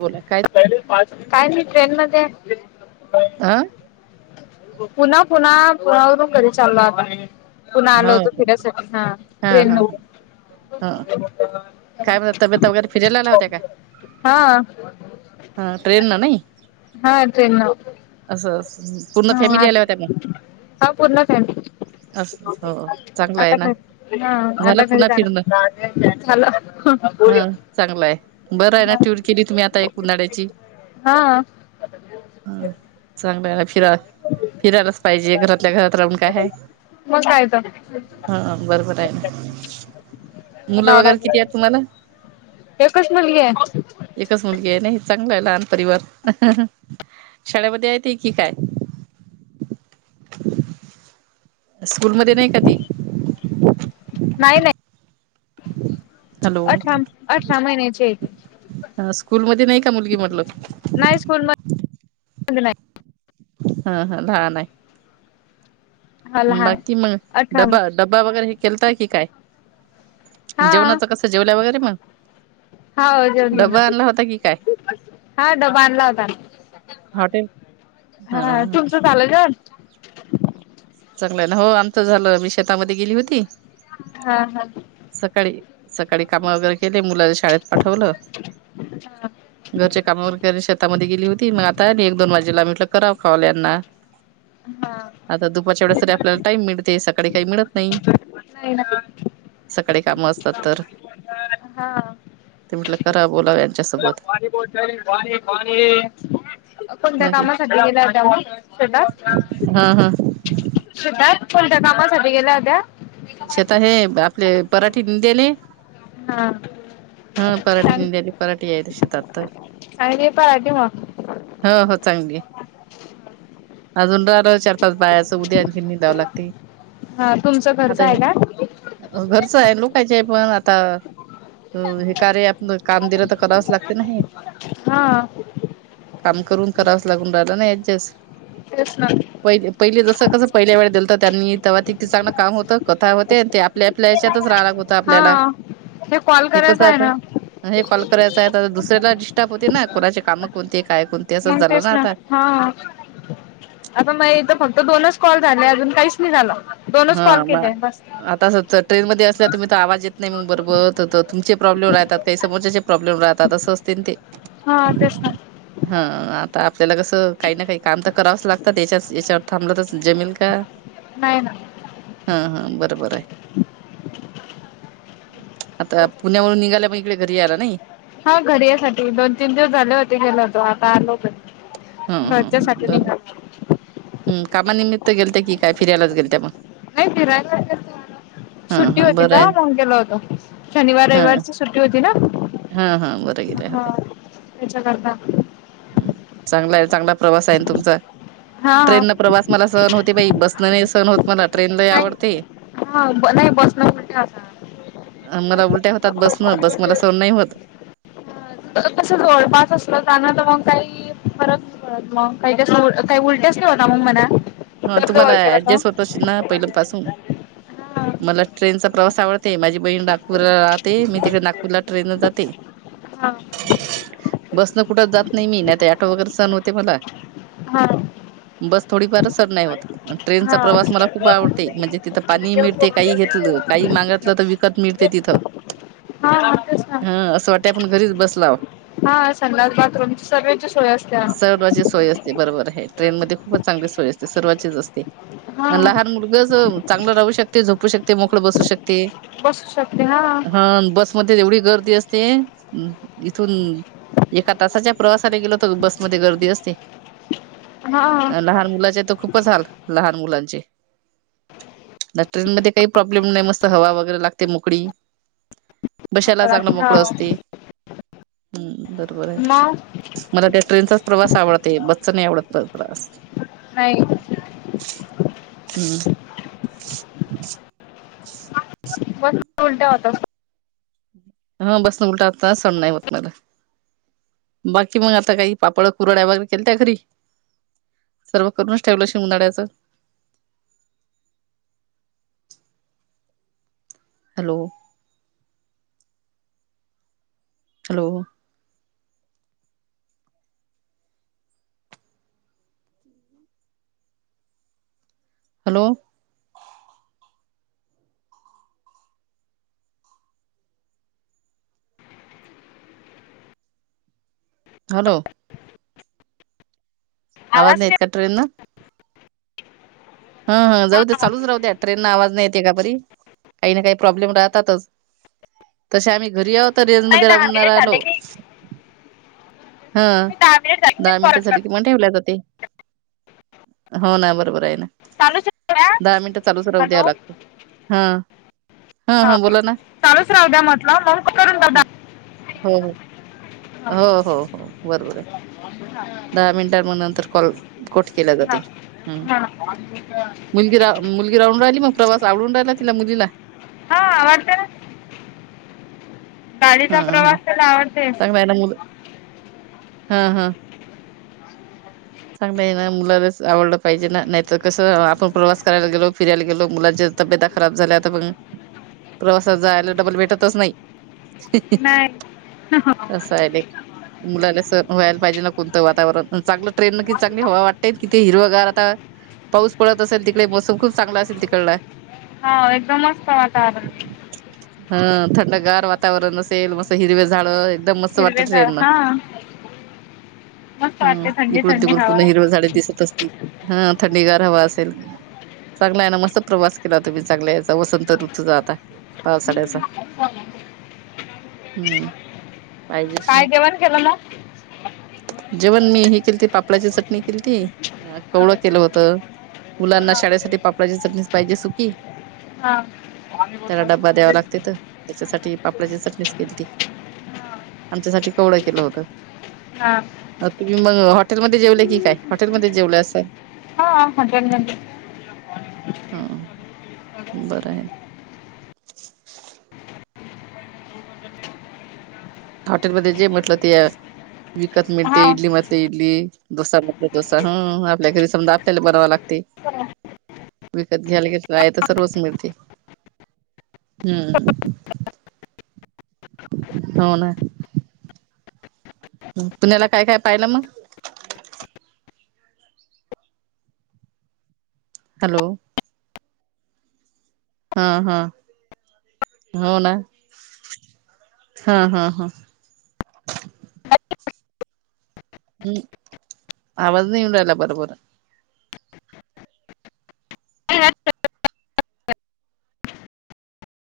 बोला काय काय नाही ट्रेन मध्ये आ? पुन्हा पुन्हा आवरून घरी चाललो आता. पुन्हा आल हो होत हो फिरा्यासाठी हा हा हा ट्रेन न. ह काय मग तब्येत वगैरे, फिरायला आल्या होत्या का हा हा ट्रेन न नाही? हा ट्रेन न. आस! हा हा पूर्ण फॅमिली. असं हो चांगलं आहे आता ना हा झालं आता घरी पुन्हा फिरणं जाणार. झाला! हा चांगला आहे बरं आहे ना टूर केली तुम्ही आता एक उन्हाळ्याची. हा ह चांगलंला फिरा. फिरायलाच पाहिजे घरातल्या घरात राहून काय हाय! मग काय तर हा बरोबर आहे ना, मुलं वगैरे किती आहेत तुम्हाला? एकाच मुलगी आहे. एकच मुलगी आहे नाही चांगला आहे लहान परिवार, शाळेमध्ये येत की काय? स्कूलमध्ये नाही का ती? नाही नाही. [inaudible] हॅलो अठरा अठरा महिन्याची आहे ती. ह स्कूल मध्ये नाही का मुलगी म्हटलं? नाही स्कूल म हा हा लान आहे. हा लहान बाकी मग अठरा डबा ड्बा वगैरे हे केलताय कि काय? हा जेवणाचं कसं जेवल्या वगैरे मग? हो डबा जेवली आणला होता की काय हा डबा आणला होता ना. हॉटेल हा तुमचं झालं ना? चांगला आहे ना, हो आमचं झालं मी शेतामध्ये गेली होती. हा हा. सकाळी सकाळी काम वगैरे केले मुलाला शाळेत पाठवलं. हा घरच्या कामा वगैरे शेतामध्ये गेली होती मग आता एक दोन वाजेला म्हटलं कराव कॉल ह्यांना. हा आता दुपारच्या वेळेस तरी आपल्याला टाइम मिळते सकाळी काही मिळत नाही. नाही ना, सकाळी कामं असतात तर हा. ते म्हटलं करा बोलाव बोला यांच्यासोबत पाणी बॉटल पाणी पाणी. कोणत्या बाकी कामासाठी गेल्या होत्या तुम्ही शेतात? हा हा! शेतात कोणत्या कामासाठी गेल्या होत्या? शेतात हे आपले पराठींद्याने. हा! हा पराठी निंद्याली पराठी आहे त शेतात तर काय रे पर राठे मग हो हो चांगली आहे. अजून तर चार पाच बायाचं उद्या आणखी निदावं लागतय. हा तुमच घरच आहे का घरचं आहे लोकयची आहे पण आता हे कार्य आप काम दिलं तर करावंच लागते ना हे हा काम करून करावास लागून राहिला ना ऍडजस्ट तेच ना पहि पहिले जसं कसं पहिल्या वेळे दिलंत त्यांनी तवा ते ते चांग काम होत कथा होते आणि ते आपल्या आपल्या हेच्यातच रायलागत होत हा आपल्याला कॉल हे कस करायचा आहे आता ना हे कॉल करायचं आहे आता दुसऱ्याला होते ना कोणाचे कामं कोणते काय कोण मंग तेच ना हा आता मग ईथ फक्त दोनच कॉल झाले अजून काहीच नाय झालं दोनच कॉल केले बस तर ट्रेनमध्ये असल्या तुम्ही तर आवाज येत नाय मग बरोबर तर तुमचे प्रॉब्लेम राहतात काही समोरच्याचे प्रॉब्लेम राहतात असं असत तेन ते हा तेच ना हा आता आपल्याला कसं काही ना काही काम तर करावच लागतात याच्या याच्यावर थांबल तर जमील का? नाही ना हा हा बरोबर आहे. आता पुण्यावरून निघाल्या पण इकडे घरी यायला नई हा घरी यासाठी दोन तीन दिवस झाले होते गेलो होतो आता आलो ह घरी घरच्यासाठी निदायला आलोय. हम्म कामानिमित्त गेलत्या की काय फिरायलाचं गेलत्या मग नाय फिरायला गेलतो आलो हा सुट्टी हा होती बरं आहे तवा मंग गेलो होतो. शनिवार हा रविवारची सुट्टी होती ना. हा हा बरं हा त्याच्याकरता ह चांगला आहे चांगला प्रवास आहे नं तुमचा हा हा ट्रेन न प्रवास मला सहण होते बाई बसनं नाही सहण होत मला ट्रेन लय नाही आवडते. हा नाही बस नं उलट्या होता मला उलट्या होतात बस न बस मला सहनं नाही होत. कस जवळपास असलं त्याना तर मग काही फरक परत मग काय जास्त काय उलट्याच नाहोता मग मणा हा तुम्हाला ऍडजस्ट होत असशील ना पहिल पासून मला ट्रेनचा प्रवास आवडते माझी बहीण नागपूरला राहते मी तिकडे नागपूरला ट्रेन नं जाते. हा बसनं कुठच जात नाही मी आता आटो वगैरे सहनं होते मला हा बस थोडीफारचं सहन नाही होत हा ट्रेनचा हा प्रवास मला खूप आवडते म्हणजे तिथं पाणी मिळते काही घेतलं काही मागतलं तर विकत मिळते तिथं हा तेच ना हा असं वाटतय आपण घरीच बसलाव. हा संडास बाथरूम ची सगळ्यांची सोय असत्या. सर्वाची सोय असं बरोबर आहे ट्रेन मध्ये खूपच चांगली सोय असते सर्वचीच असते नं लहान मुलगचं चांगलं राहू शकते झोपू शकते मोकळं बसू शकते बसू शकते हा बस मध्ये एवढी गर्दी असते इथून एका तासाच्या प्रवासाने गेल होत बसमध्ये गर्दी असते. हा अ लहान मुलाचे तर खूपच हाल लहान मुलांचे नं ट्रेन मध्ये काही प्रॉब्लेम नाही मस्त हवा वगैरे लागते मोकडी बशाला चांगलं हा मोकळं असती हम्म बरोबर आहे मग मला त्या ट्रेनचाच प्रवास आवडत बसचा नाही आवडत प्रवास नाही हम्म बस उलट्या होता ना ह बसंन उलट्या होता सहन नाही होत मला बाकी मग आता काही पापड कुरड्या वगैरे केल त्या घरी सर्व करूनच ठेवलं शि उनड्याचं हॅलो हॅलो हॅलो हॅलो आवाज नाय येत का ट्रेननं हम हम जाऊ दे चालूच राहूदया ट्रेननं आवाज नाही येते का बरी काही ना काही प्रॉब्लेम राहतातच तसे आम्ही घरी आहोत रेंज नाही मध्ये दहा राहून नही मिनिट राहायलो झाले की हा मी दहा मिनिट झाले की दहा मीच कॉल मिनिटं झाली करतो कि म्ह ठेवलात [unintelligible] हो ना बरोबर आहे ना चालूच ठेवू का? दहा मिनट चालूच राह द्याव हॅलो लागत हा हा हा बोला ना चालूच राहू द्या म्हटलं मग करून बघा हो हो हो हां हो हो बरोबर आहे दहा मिनिटां नंतर कॉल कट केला जाते हम् हा का मुलगी रा मुलगी राहून राहिली मग प्रवास आवडून राहिला तिला मुलीला हा आवडते गाडीचा प्रवास त्याला आवडते वण [unintelligible] हा हा चांगलयना मुलालाच आवडलं पाहिजे ना नाहीतर कसं आपण प्रवास करायला गेलो फिरायला गेलो मुलाचे तब्यता खराब झाल्या आता पण प्रवासात जायला डबल भेटतच नाही नाही अससं आहे [unintelligible] मुलाला समजायला पाहिजे ना कोणतं वातावरण चांगलं ट्रेन न कि चांगली हवा वाट तिथे हिरवागार आता पाऊस पडत असेल तिकडे मोसम खूप चांगला असेल तिकडला हा एकदम मस्त वातावरण हा थंडगार वातावरण असेल मस्त हिरव्या झाड दम मस्त वाटत हिरवेगार राहिल ना हां मस्त हम वाटते थंडी इकडून थंडी तिकडून पुन्हा हवा हिरवे झाडे दिसत असतील हा थंडीगार हवा असेल चांगला आहे ना मस्त प्रवास केला तुम्ही चांगल्या याचा वसंत ऋतूचा आता पावसाळ्याचा अ [unintelligible] हम्म पाहिजेच काय ना जेवण केलं मग जेवण मी हे केलं ते पापडाची चटणी केलती. कवळं केलं हां होत मुलांना शाळेसाठी पापडाची चटणीच पाहिजे सुखी हां त्याला डब्बा द्यावा लागते तर त्याच्यासाठी् डाची चटणीच केलती आमच्यासाठी कवळ केलं होत हा तुम्ही मग हॉटेलमध्ये जेवले की काय हॉटेलमध्ये जेवले असाल हा हॉटेल मधेच हम्म बरंय ना [inaudible] हॉटेलमध्ये जे म्हटलं ते विकत मिळते हां इडली म्हटलं इडली डोसा म्हटलं डोसा हं आपल्या घरी समधं आपल्याला बनवाव लागतय. ह विकत घ्यायला ग आहे तस रोच मिळते हम्म. हो ना. पुण्याला काय काय पाहिलं मग. हॅलो. हा हा हो ना हा हा हा. हम्म आज नडला बरो बरं हो.